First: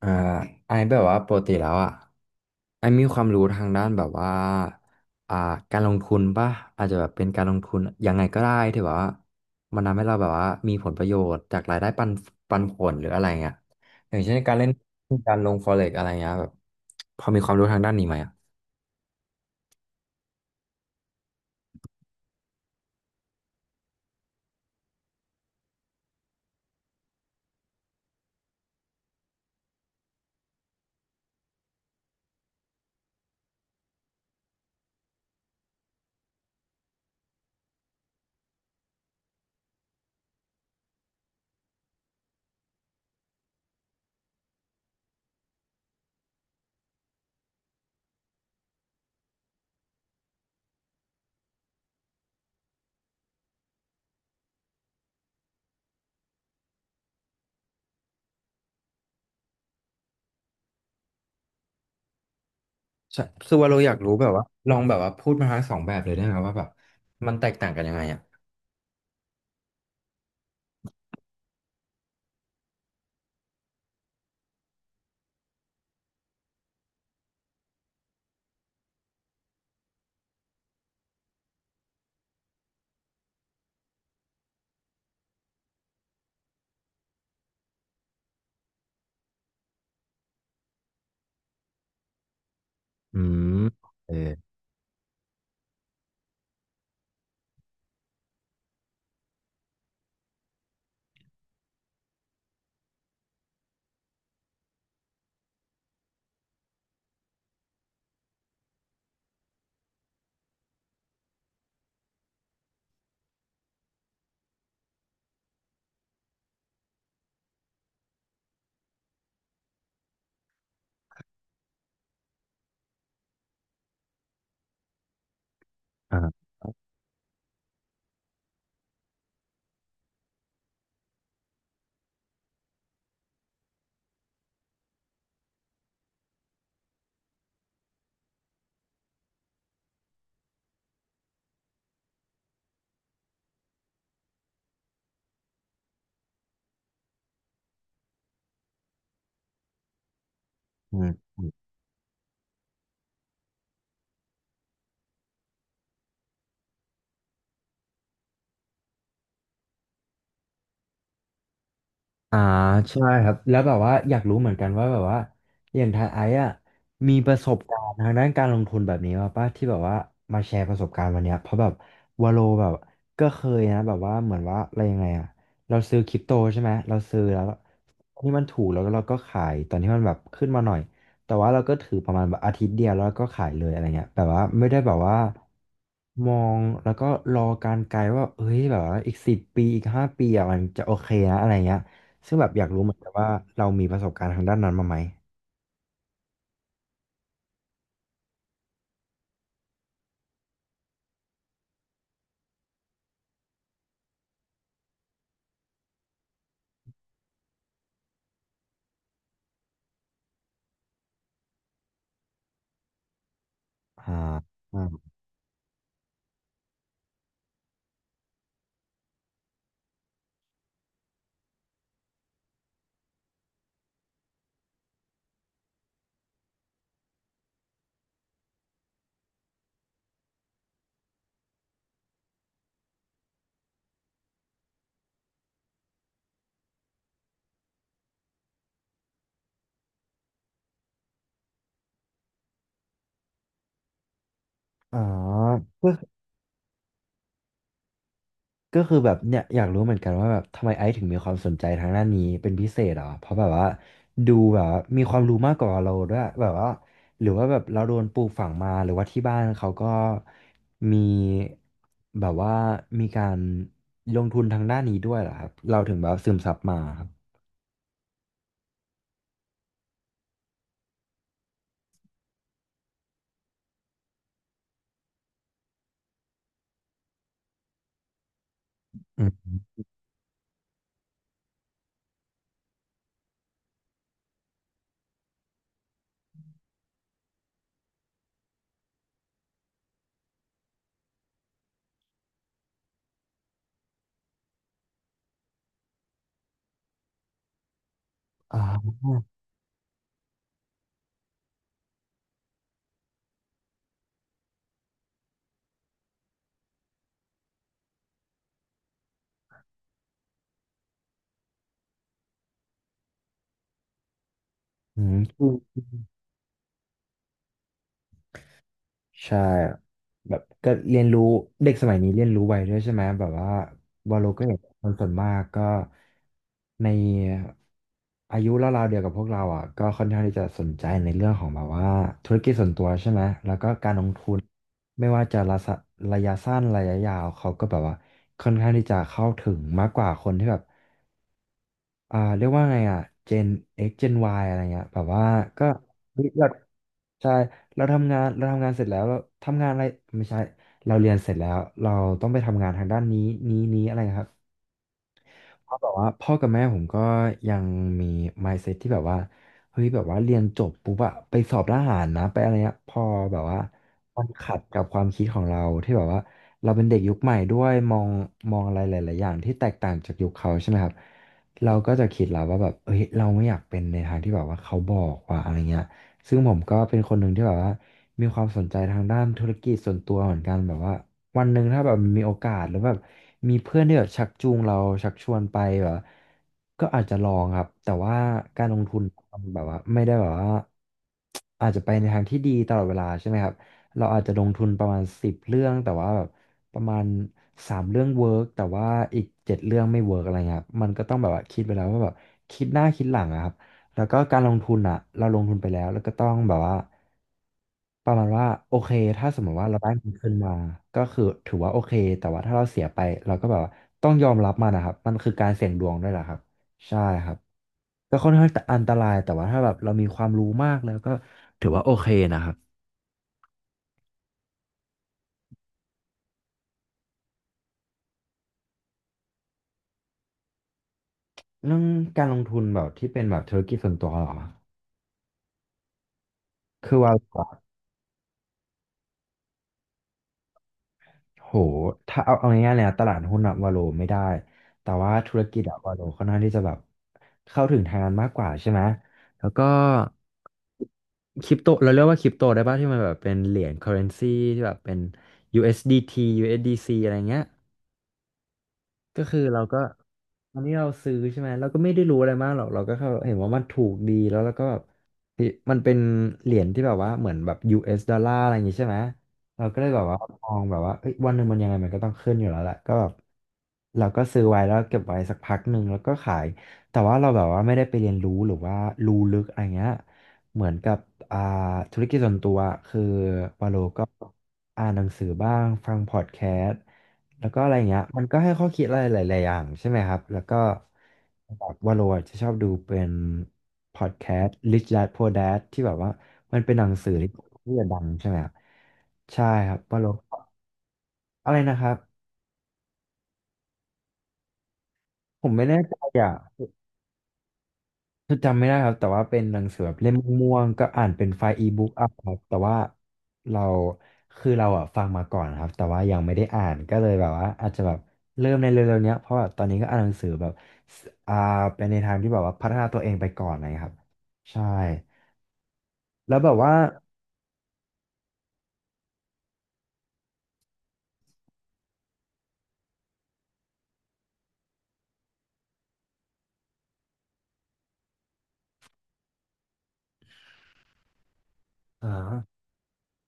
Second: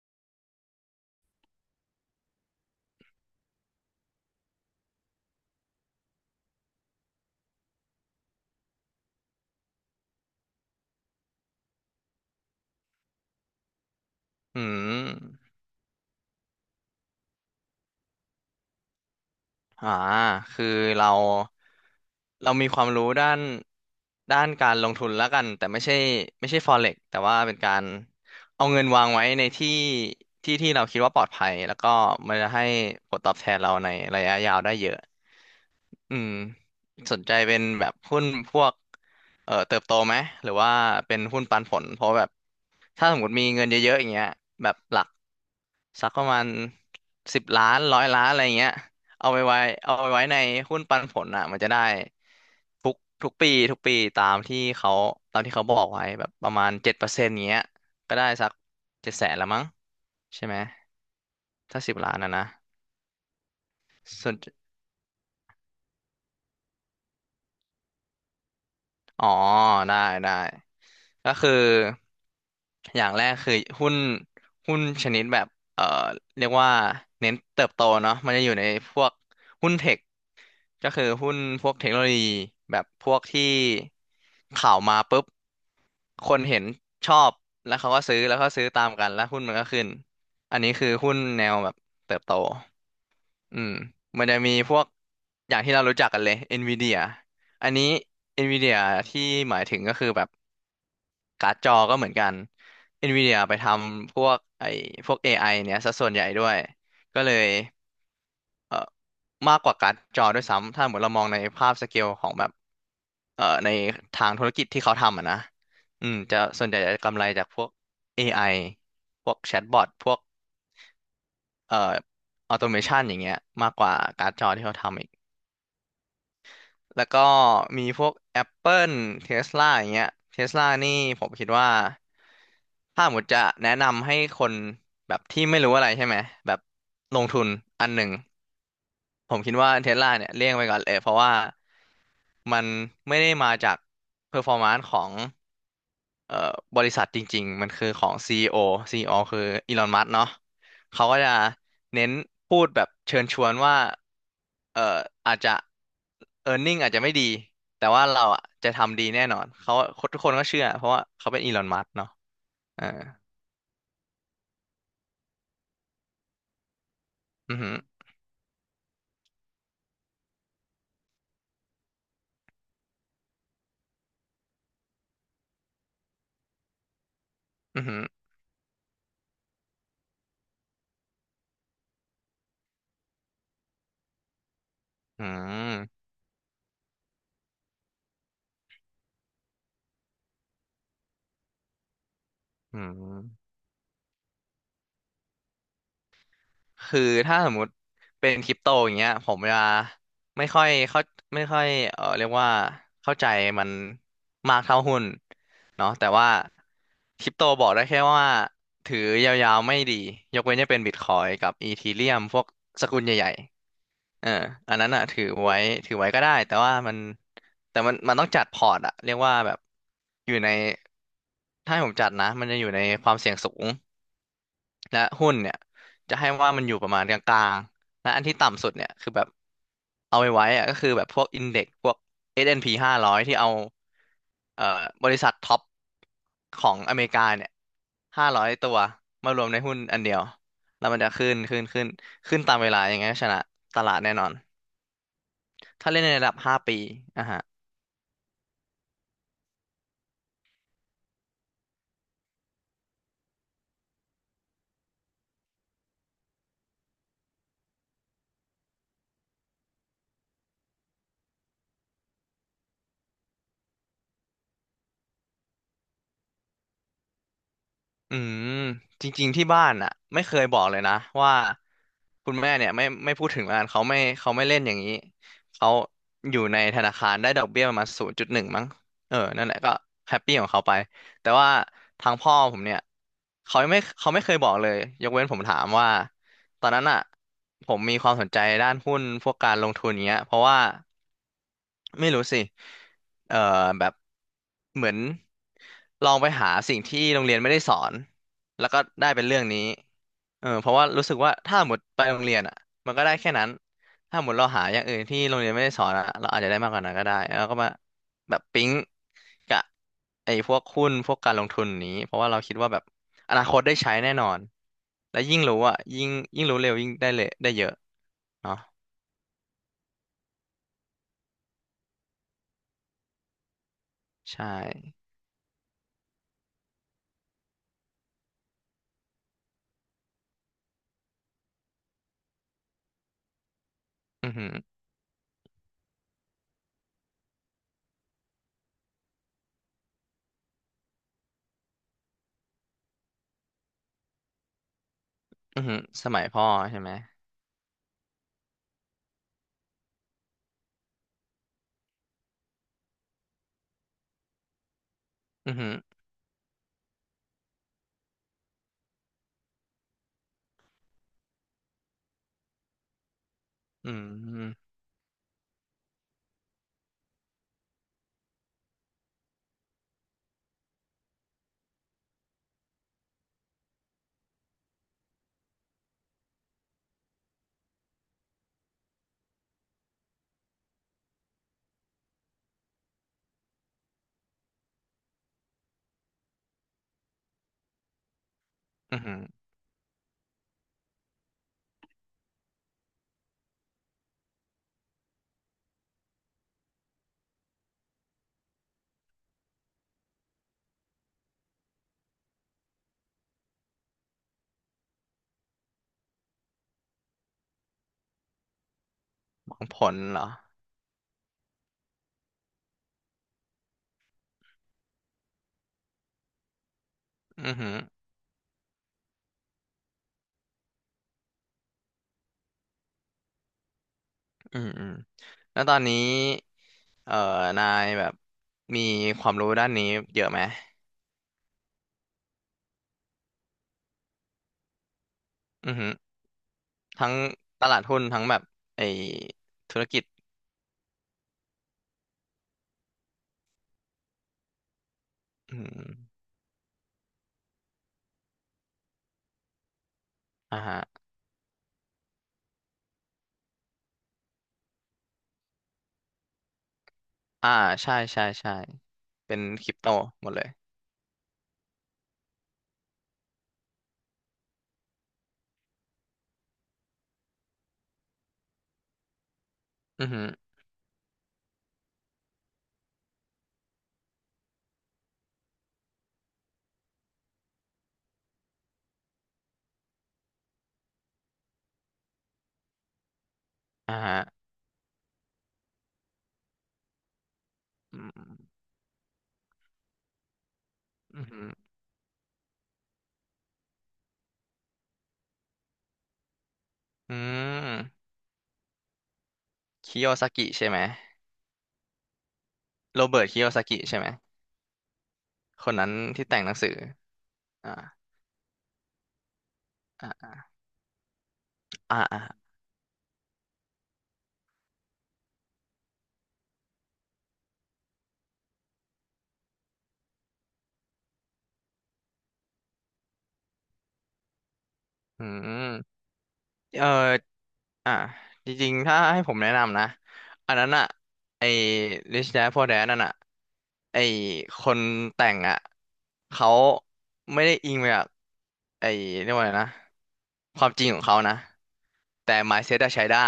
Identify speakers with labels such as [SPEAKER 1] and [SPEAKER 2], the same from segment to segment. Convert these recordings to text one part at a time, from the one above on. [SPEAKER 1] อ่าไอแบบว่าปกติแล้วอ่ะไอมีความรู้ทางด้านแบบว่าอ่าการลงทุนป่ะอาจจะแบบเป็นการลงทุนยังไงก็ได้ที่แบบว่ามันทำให้เราแบบว่ามีผลประโยชน์จากรายได้ปันผลหรืออะไรเงี้ยอย่างเช่นการ
[SPEAKER 2] อื
[SPEAKER 1] เล่นการล
[SPEAKER 2] ม
[SPEAKER 1] ง forex อะไรเงี้ยแบบพอมีความรู้ทางด้านนี้ไหมอ่ะ
[SPEAKER 2] อ่าคือเราเรามีความรู้ด้านการลงทุนแล้วกันแต่ไม่ใช่Forex แต่ว่าเป็นการเอาเงินวางไว้ในที่ที่เราคิดว่าปลอดภัยแล้วก็มันจะให้ผลตอบแทนเราในระยะยาวได้เยอะอืมสนใจเป็นแบบหุ้นพวกเติบโตไหมหรือว่าเป็นหุ้นปันผลเพราะแบบถ้าสมมติมีเงินเยอะๆอย่างเงี้ยแบบหลัก สักประมาณ10 ล้าน100 ล้านอะไรเงี้ยเอาไปไว้เอาไปไว้ในหุ้นปันผลอ่ะมันจะได้ทุกทุกปีตามที่เขาตามที่เขาบอกไว้แบบประมาณ7%เงี้ยก็ได้สัก700,000ละมั้งใช่ไหมถ้าสิบล้านนะนะ
[SPEAKER 1] ใช่คือว่าเราอยากรู้แบ
[SPEAKER 2] ส่
[SPEAKER 1] บ
[SPEAKER 2] วน
[SPEAKER 1] ว่าลองแบบว่าพูดมาทั้งสองแบบเลยได้ไหมว่าแบบมันแตกต่างกันยังไงอ่ะ
[SPEAKER 2] อ๋อได้ได้ก็คืออย่างแรกคือหุ้นหุ้นชนิดแบบเอ่อเรียกว่าเน้นเติบโตเนาะมันจะอยู่ในพวกหุ้นเทค ก็คือหุ้นพวกเทคโนโลยีแบบพวกที่ข่าวมาปุ๊บคนเห็นชอบแล้วเขาก็ซื้อแล้วก็ซื้อตามกันแล้วหุ้นมันก็ขึ้นอันนี้คือหุ้นแนวแบบเติบโต
[SPEAKER 1] อื
[SPEAKER 2] อื
[SPEAKER 1] ม
[SPEAKER 2] ม
[SPEAKER 1] เออ
[SPEAKER 2] มันจะมีพวกอย่างที่เรารู้จักกันเลย NVIDIA อันนี้ NVIDIA ที่หมายถึงก็คือแบบการ์ดจอก็เหมือนกัน NVIDIA ไปทำพวกไอ้พวก AI เนี่ยซะส่วนใหญ่ด้วยก็เลย เอ่อมากกว่าการ์ดจอด้วยซ้ำถ้าเหมือนเรามองในภาพสเกลของแบบในทางธุรกิจที่เขาทำอะนะอืมจะส่วนใหญ่จะกำไรจากพวก AI พวกแชทบอทพวกเอ่อออโตเมชันอย่างเงี้ยมากกว่าการ์ดจอที่เขาทำอีก
[SPEAKER 1] อ่า
[SPEAKER 2] แล้วก็มีพวก Apple Tesla อย่างเงี้ย Tesla นี่ผมคิดว่าถ้าหมดจะแนะนำให้คนแบบที่ไม่รู้อะไรใช่ไหมแบบลงทุนอันหนึ่ง ผมคิดว่าเทสลาเนี่ยเลี่ยงไปก่อนเลยเพราะว่ามันไม่ได้มาจากเพอร์ฟอร์มานซ์ของเอ่อบริษัทจริงๆมันคือของ CEO ีอีโอซีอีโอคืออีลอนมัสเนาะ
[SPEAKER 1] อื
[SPEAKER 2] เขาก็จะ
[SPEAKER 1] ม
[SPEAKER 2] เน้นพูดแบบเชิญชวนว่าเอ่ออาจจะ earning อาจจะไม่ดีแต่ว่าเราอ่ะจะทำดีแน่นอนเขาทุกคนก็เชื่อเพราะว่าเขาเป็นอีลอนมัสเนาะ
[SPEAKER 1] อ่า
[SPEAKER 2] อ่า
[SPEAKER 1] ใช่ครับแล้วแบบว่าอยากรู้เหมือนกันว่าแบบว่าอย่างทายไอซ์อะมีประส
[SPEAKER 2] อื
[SPEAKER 1] บ
[SPEAKER 2] อหือ
[SPEAKER 1] การณ์ทางด้านการลงทุนแบบนี้มาป่ะที่แบบว่ามาแชร์ประสบการณ์วันเนี้ยเพราะแบบวาโลแบบก็เคยนะแบบว่าเหมือนว่าอะไรยังไงอะเราซื้อคริปโตใช่ไหมเราซื้อแล้ว
[SPEAKER 2] อือหือ
[SPEAKER 1] ตอนที่มันถูกแล้วก็เราก็ขายตอนที่มันแบบขึ้นมาหน่อยแต่ว่าเราก็ถือประมาณแบบอาทิตย์เดียวแล้วก็ขายเลยอะไรเงี้ยแบบว่าไม่ได้แบบว่า
[SPEAKER 2] อืม
[SPEAKER 1] มองแล้วก็รอการไกลว่าเฮ้ยแบบว่าอีกสิบปีอีกห้าปีอ่ะมันจะโอเคนะอะไรเงี้ย ซึ่งแบบอยาก
[SPEAKER 2] อื
[SPEAKER 1] รู้เหมือนกันว่า
[SPEAKER 2] ม
[SPEAKER 1] เรามีประสบการณ์ทางด้านนั้นมาไหม
[SPEAKER 2] คือถ้าสมมุติเป็นคริปโตอย่างเงี้ยผมจะไม่ค่อยเข้าไม่ค่อยเออเรียกว่าเข้าใจมันมากเท่าหุ้นเนาะแต่ว่าคริปโตบอกได้แค่ว่าถือยาวๆไม่ดียกเว้นจะเป็นบิตคอยกับอีทีเรียมพวกสกุลใหญ่
[SPEAKER 1] อ่า
[SPEAKER 2] ๆเอออัน
[SPEAKER 1] อ่า
[SPEAKER 2] นั้นอ่ะถือไว้ถือไว้ก็ได้แต่ว่ามันแต่มันต้องจัดพอร์ตอะเรียกว่าแบบอยู่ในถ้าให้ผมจัดนะมันจะอยู่ในความเสี่ยงสูง และหุ้นเนี่ยจะให้ว่ามันอยู่ประมาณกลางๆ และอันที่ต่ำสุดเนี่ยคือแบบเอาไว้อะก็คือแบบพวกอินเด็กพวก S&P 500ที่เอาเอ่อบริษัทท็อปของอเมริกาเนี่ย500 ตัวมารวมในหุ้นอันเดียวแล้วมันจะขึ้นขึ้นตามเวลาอย่างเงี้ยชนะตลาดแน่นอน
[SPEAKER 1] อ๋อก็
[SPEAKER 2] ถ้าเล่นในระดับ5 ปีอ่ะฮะ
[SPEAKER 1] ก็คือแบบเนี่ยอยากรู้เหมือนกันว่าแบบทำไมไอซ์ถึงมีความสนใจทางด้านนี้เป็นพิเศษเหรอเพราะแบบว่าดูแบบว่ามีความรู้มากกว่าเราด้วยแบบว่าหรือว่าแบบเราโดนปลูกฝังมาหรือว่าที่บ้านเขาก็มีแบบว่ามีการลงทุนทางด้านนี้ด้วยเหรอครับเราถึงแบบซึมซับมาครับ
[SPEAKER 2] อืมจริงๆที่บ้านอ่ะไม่เคยบอกเลยนะว่าคุณแม่เนี่ยไม่พูดถึงมันเขาไม่เขาไม่เล่นอย่างนี้เขาอยู่ในธนาคารได้ดอกเบี้ยประมาณ0.1มั้งเออ
[SPEAKER 1] อื
[SPEAKER 2] นั่นแห
[SPEAKER 1] ม
[SPEAKER 2] ละก็แฮปปี้ของเขาไปแต่ว่าทางพ่อผมเนี่ยเขาไม่เขาไม่เคยบอกเลยยกเว้นผมถามว่าตอนนั้นอ่ะผมมีความสนใจด้านหุ้นพวกการลงทุนเงี้ยเพราะว่า ไม่รู้สิเอ่อแบบเหมือนลองไปหาสิ่งที่โรงเรียนไม่ได้สอน
[SPEAKER 1] อ่
[SPEAKER 2] แล้วก็ได้
[SPEAKER 1] า
[SPEAKER 2] เป็นเรื่องนี้เออเพราะว่ารู้สึกว่าถ้าหมดไปโรงเรียนอ่ะมันก็ได้แค่นั้นถ้าหมดเราหาอย่างอื่นที่โรงเรียนไม่ได้สอนอ่ะเราอาจจะได้มากกว่านั้นก็ได้แล้วก็มาแบบปิ๊งกับไอ้พวกหุ้นพวกการลงทุนนี้เพราะว่าเราคิดว่าแบบอนาคตได้ใช้แน่นอน
[SPEAKER 1] อื
[SPEAKER 2] และยิ่งรู้อ่ะ
[SPEAKER 1] ม
[SPEAKER 2] ยิ่งรู้เร็วยิ่งได้เลยได้เยอะเนาะ
[SPEAKER 1] ใช่แบบก็เรียนรู้เด็กสมัยนี้เรียนรู้ไวด้วยใช่ไหมแบบว่าวาโลก็
[SPEAKER 2] ใช่
[SPEAKER 1] เห็นคนส่วนมากก็ในอายุราวๆเดียวกับพวกเราอ่ะก็ค่อนข้างที่จะสนใจในเรื่องของแบบว่าธุรกิจส่วนตัวใช่ไหมแล้วก็การลง
[SPEAKER 2] อื
[SPEAKER 1] ทุ
[SPEAKER 2] อ
[SPEAKER 1] น
[SPEAKER 2] หือ
[SPEAKER 1] ไม่ว่าจะระยะสั้นระยะยาวเขาก็แบบว่าค่อนข้างที่จะเข้าถึงมากกว่าคนที่แบบ เรียกว่าไงอ่ะ Gen X Gen Y อะไรเงี้ยแบบว่า
[SPEAKER 2] อื
[SPEAKER 1] ก็
[SPEAKER 2] อหือส
[SPEAKER 1] เฮ้
[SPEAKER 2] มัย
[SPEAKER 1] ย
[SPEAKER 2] พ่อ
[SPEAKER 1] เรา
[SPEAKER 2] ใช่ไหม
[SPEAKER 1] ใช่เราทำงานเสร็จแล้วเราทำงานอะไรไม่ใช่เราเรียนเสร็จแล้วเราต้องไปทำงานทางด้านนี้อะไรครับ
[SPEAKER 2] อือ
[SPEAKER 1] เพ
[SPEAKER 2] หือ
[SPEAKER 1] ราะแบบว่าพ่อกับแม่ผมก็ยังมี mindset ที่แบบว่าเฮ้ยแบบว่าเรียนจบปุ๊บอะไปสอบทหารนะไปอะไรเงี้ยพอแบบว่า
[SPEAKER 2] อืม
[SPEAKER 1] มันขัดกับความคิดของเราที่แบบว่าเราเป็นเด็กยุคใหม่ด้วยมองอะไรหลายๆอย่างที่แตกต่างจากยุคเขาใช่ไหมครับเราก็จะคิดแล้วว่าแบบเฮ้ยเราไม่อยากเป็นในทางที่แบบว่าเขาบอกว่าอะไรเงี้ยซึ่งผมก็เป็นคนหนึ่งที่แบบว่ามีความสนใจทางด้านธุรกิจส่วนตัวเหมือนกันแบบว่า วันหนึ่งถ้าแบบมีโอกาสหรือแบบมีเพื่อนที่แบบชักจูงเราชักชวนไปแบบก็อาจจะลองครับแต่ว่าการลงทุ
[SPEAKER 2] อือ
[SPEAKER 1] น
[SPEAKER 2] หือ
[SPEAKER 1] มันแบบว่าไม่ได้แบบว่าอาจจะไปในทางที่ดีตลอดเวลาใช่ไหมครับเราอาจจะลงทุนประมาณสิบเรื่องแต่ว่าแบบประมาณสามเรื่องเวิร์กแต่ว่าอีกเจ็ดเรื่องไม่เวิร์กอะไรเงี้ยครับมันก็ต้องแบบว่าคิดไปแล้วว่าแบบคิดหน้าคิดหลังอะครับ แล้วก็การลงทุนอ่ะเราลงทุนไปแล้วแล้วก็ต้องแบบว่าประมาณว่าโอเคถ้าสมม
[SPEAKER 2] ห
[SPEAKER 1] ติ
[SPEAKER 2] วัง
[SPEAKER 1] ว่า
[SPEAKER 2] ผ
[SPEAKER 1] เราได้
[SPEAKER 2] ล
[SPEAKER 1] มัน
[SPEAKER 2] เหร
[SPEAKER 1] คื
[SPEAKER 2] อ
[SPEAKER 1] นมาก็คือถือว่าโอเคแต่ว่าถ้าเราเสียไปเราก็แบบว่าต้องยอมรับมันนะครับมันคือการเสี่ยงดวงด้วยแหละครับใช่ครับ
[SPEAKER 2] อือหือ
[SPEAKER 1] ก็ค่อนข้างอันตรายแต่ว่าถ้าแบบเรามีความรู้มากแล้วก็ถือว่าโอเคนะครับ
[SPEAKER 2] อืมอืมแล้วตอนนี้เอ่อนายแบบมีความรู้ด้านนี้เยอะไหม
[SPEAKER 1] เรื่องการลงทุนแบบที่เป็นแบบธุรกิจส่วนตัวเหรอ
[SPEAKER 2] อือหือ
[SPEAKER 1] คือ
[SPEAKER 2] ทั้
[SPEAKER 1] ว่า
[SPEAKER 2] งตลาดหุ้นทั้งแบบไอธุรกิจ
[SPEAKER 1] โห ถ้าเอาง่ายๆเลยนะตลาดหุ้นอะวาโลไม่ได้ แต่ว่าธุรกิ
[SPEAKER 2] อื
[SPEAKER 1] จอะ
[SPEAKER 2] ม
[SPEAKER 1] วาโลค่อนข้างที่จะแบบเข้าถึงทางนั้นมากกว่าใช่ไหม แล้วก็
[SPEAKER 2] อ่าฮะ
[SPEAKER 1] คริปโตเราเรียกว่าคริปโตได้ป่ะที่มันแบบเป็นเหรียญ currency ที่แบบเป็น USDT USDC อสดีทียูเอสดีซีอะไรเงี้ย
[SPEAKER 2] อ่า ใช่ ใช่ ใช่
[SPEAKER 1] ก็
[SPEAKER 2] เป็
[SPEAKER 1] คือ
[SPEAKER 2] น
[SPEAKER 1] เรา
[SPEAKER 2] คริป
[SPEAKER 1] ก็
[SPEAKER 2] โตหมดเลย
[SPEAKER 1] ตอนนี้เราซื้อใช่ไหมเราก็ไม่ได้รู้อะไรมากหรอกเราก็แค่เห็นว่ามันถูกดีแล้วเราก็แบบเฮ้ยมันเป็นเหรียญที่แบบว่าเหมือนแบบ US ดอลลาร์อะไรอย่างงี้ใช่ไหมเราก็เลยแบ
[SPEAKER 2] อื
[SPEAKER 1] บ
[SPEAKER 2] อ
[SPEAKER 1] ว่า
[SPEAKER 2] หือ
[SPEAKER 1] มองแบบว่าเอ้ยวันหนึ่งมันยังไงมันก็ต้องขึ้นอยู่แล้วแหละก็แบบเราก็ซื้อไว้แล้วเก็บไว้สักพักหนึ่งแล้วก็ขายแต่ว่าเราแบบว่าไม่ได้ไปเรียนรู้หรือว่ารู้ลึกอะไรเงี้ยเหมือนกับอ่าธุรกิจส่วนตัวคือวาโล
[SPEAKER 2] อ่า
[SPEAKER 1] ก็
[SPEAKER 2] ฮะ
[SPEAKER 1] อ่านหนังสือบ้างฟังพอดแคสต์ แล้วก็อะไรเงี้
[SPEAKER 2] อื
[SPEAKER 1] ยมัน
[SPEAKER 2] ม
[SPEAKER 1] ก็ให้ข้อคิดอะไรหลายๆอย่างใช่ไหมครับแล้วก็
[SPEAKER 2] อือหือ
[SPEAKER 1] แบบว่าโรอจะชอบดูเป็นพอดแคสต์ Rich Dad Poor Dad ที่แบบว่ามันเป็นหนังสือ
[SPEAKER 2] อื
[SPEAKER 1] ที่จะดั
[SPEAKER 2] ม
[SPEAKER 1] งใช่ไหมครับใช่ครับว่า
[SPEAKER 2] คิ
[SPEAKER 1] โร
[SPEAKER 2] โยซากิใช่ไหม
[SPEAKER 1] อะไรนะครับ
[SPEAKER 2] โรเบิร์ตคิโยซากิใช่ไหม
[SPEAKER 1] ผมไม่
[SPEAKER 2] คน
[SPEAKER 1] แน่
[SPEAKER 2] นั้น
[SPEAKER 1] ใจ
[SPEAKER 2] ที่
[SPEAKER 1] อ่ะ
[SPEAKER 2] แต่งหนังสืออ่า
[SPEAKER 1] คือจำไม่ได้ครับแต่ว่าเป็นหนังสือแบบเล่ม
[SPEAKER 2] อ่า
[SPEAKER 1] ม่วงๆก็อ่านเป็นไฟล์อีบุ๊ก
[SPEAKER 2] อ่า
[SPEAKER 1] อ่ะ
[SPEAKER 2] อ่า
[SPEAKER 1] ครับแต่ว่าเราเราอ่ะฟังมาก่อนครับแต่ว่ายังไม่ได้อ่านก็เลยแบบว่าอาจจะแบบเริ่มในเร็วๆเนี้ยเพราะแบบตอนนี้ก็อ่านหนังสือแบบสเป็นในทางที่แบบว่าพัฒนาตัวเองไปก่อนอะไรอยครับใช่
[SPEAKER 2] อืม
[SPEAKER 1] แล้วแบบว่า
[SPEAKER 2] เออ อ่ะจริงๆถ้าให้ผมแนะนำนะอันนั้นอ่ะไอ้ Rich Dad Poor Dad นั่นอ่ะไอ้คนแต่งอ่ะเขาไม่ได้อิงมาจากไอ้เรียกว่าอะไรนะความจริงของเขานะ
[SPEAKER 1] อ
[SPEAKER 2] แต่
[SPEAKER 1] ่า
[SPEAKER 2] mindset อะใช้ได้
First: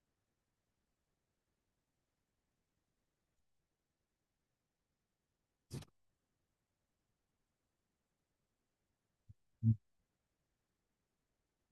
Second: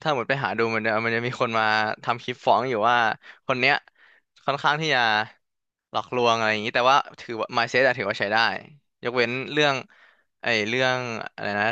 [SPEAKER 2] ถ้าหมดไปหาดูมันจะมีคนมาทำคลิปฟ้องอยู่ว่าคนเนี้ยค่อนข้างที่จะหลอกลวงอะไรอย่างนี้แต่ว่าถือว่า mindset อะถือว่าใช้ได้ยกเว้นเรื่องไอ้เรื่องอะไรนะ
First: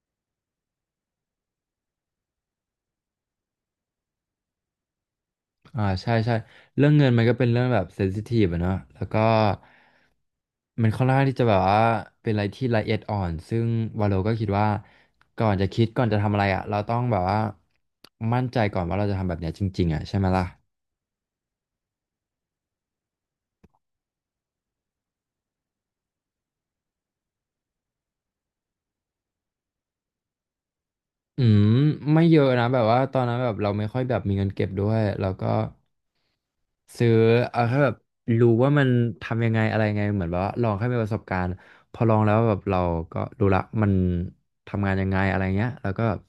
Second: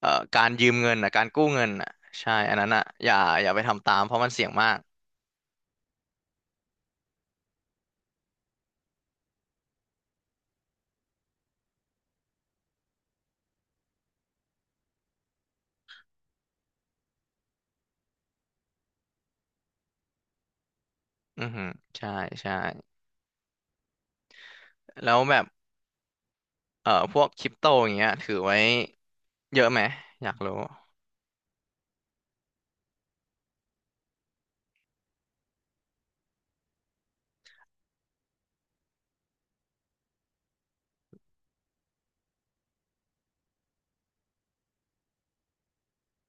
[SPEAKER 2] เอ่อการยืมเงินอ่ะการกู้เงินอ่ะใช่อันนั้นอ่ะอย่าไปทำตามเพราะมันเสี่ยงมาก
[SPEAKER 1] ใช่ใช่เรื่องเงินมันก็เป็นเรื่องแบบเซนซิทีฟอะเนาะแล้วก็ มันค่อนข้างที่จะแบบว่าเป็นอะไรที่ละเอียดอ่อนซึ่งวาโลก็คิดว่าก่อนจะคิดก่อนจะทำอะไรอ่ะเราต้องแบบว่ามั่นใจก่อนว่าเราจะทำแบบเนี้ยจริงๆอ่ะใช่ไหมล่ะ
[SPEAKER 2] อือหือใช่ใช่แล้วแบบพวกคริปโตอย่างเงี้ยถือไว้เยอะไหมอยากรู้
[SPEAKER 1] อืมไม่เยอะนะแบบว่าตอนนั้นแบบเราไม่ค่อยแบบมีเงินเก็บด้วยแล้วก็ซื้อเอาแค่แบบรู้ว่ามันทำยังไงอะไรไงเหมือนแบบว่าลองแค่มีประสบการณ์พอลองแล้วแบบเราก็รู้ละมันทำงานยังไงอะไรเงี้ยแล้วก็แบบ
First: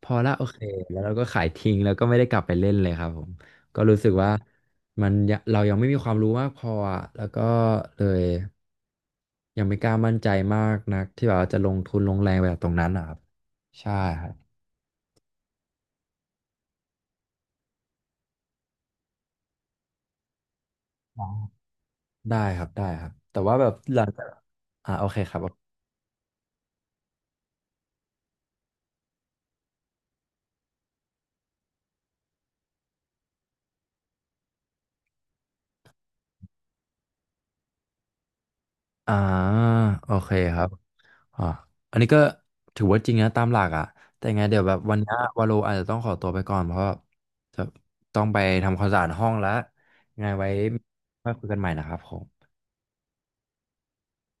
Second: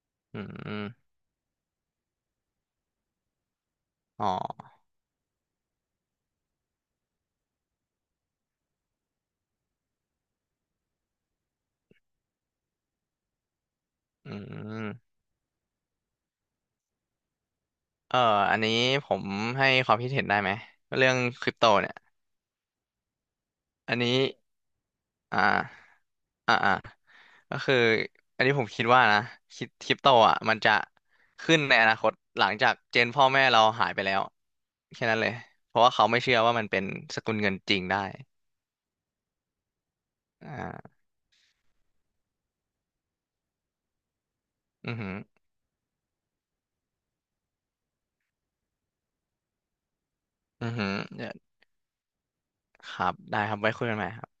[SPEAKER 1] พอละ
[SPEAKER 2] อื
[SPEAKER 1] โอเคแล้ว
[SPEAKER 2] ม
[SPEAKER 1] เราก็ขายทิ้งแล้วก็ไม่ได้กลับไปเล่นเลยครับผมก็รู้สึก
[SPEAKER 2] อ๋อ
[SPEAKER 1] ว่ามันยังเรายังไม่มีความรู้มากพออะแล้วก็เลยยังไม่กล้ามั่นใจมากนักที่แบบว่าจะลงทุนลงแรงไปกับตรงนั้นนะครับใช่ครั
[SPEAKER 2] อื
[SPEAKER 1] บ
[SPEAKER 2] มเอ่ออันนี้ผมให้ความคิดเห็นได้ไหมเรื่อง
[SPEAKER 1] อ๋
[SPEAKER 2] คริป
[SPEAKER 1] อ
[SPEAKER 2] โตเนี่ย
[SPEAKER 1] ได้ครับได้ครับแต่ว่าแบบ
[SPEAKER 2] อั
[SPEAKER 1] ห
[SPEAKER 2] น
[SPEAKER 1] ลัง
[SPEAKER 2] นี้
[SPEAKER 1] จากโอเคครั
[SPEAKER 2] อ่า
[SPEAKER 1] บ
[SPEAKER 2] อ่าอ่าก็คืออันนี้ผมคิดว่านะคริปโตอ่ะมันจะขึ้นในอนาคตหลังจากเจนพ่อแม่เราหายไปแล้ว แค่นั้นเลย เพราะว่าเขาไม่เชื่อว่ามันเป็นสกุลเงินจริงได้
[SPEAKER 1] อ่าโอเคครับ
[SPEAKER 2] อ่า
[SPEAKER 1] อ๋ออันนี้ก็ถือว่าจริงนะตามหลักอ่ะแต่ไงเดี๋ยวแบบ
[SPEAKER 2] อื
[SPEAKER 1] วั
[SPEAKER 2] อ
[SPEAKER 1] น
[SPEAKER 2] หื
[SPEAKER 1] นี้
[SPEAKER 2] อ
[SPEAKER 1] วาโลอาจจะต้องขอตัวไปก่อนเพราะว่าจะต้องไปทำความสะอาดห้องแล้วยังไงไว้
[SPEAKER 2] อือหือเดี๋
[SPEAKER 1] มา
[SPEAKER 2] ยว
[SPEAKER 1] คุยกันใหม่นะครับผม
[SPEAKER 2] ครับได้ครับ ไว้คุยกันใหม่ครับ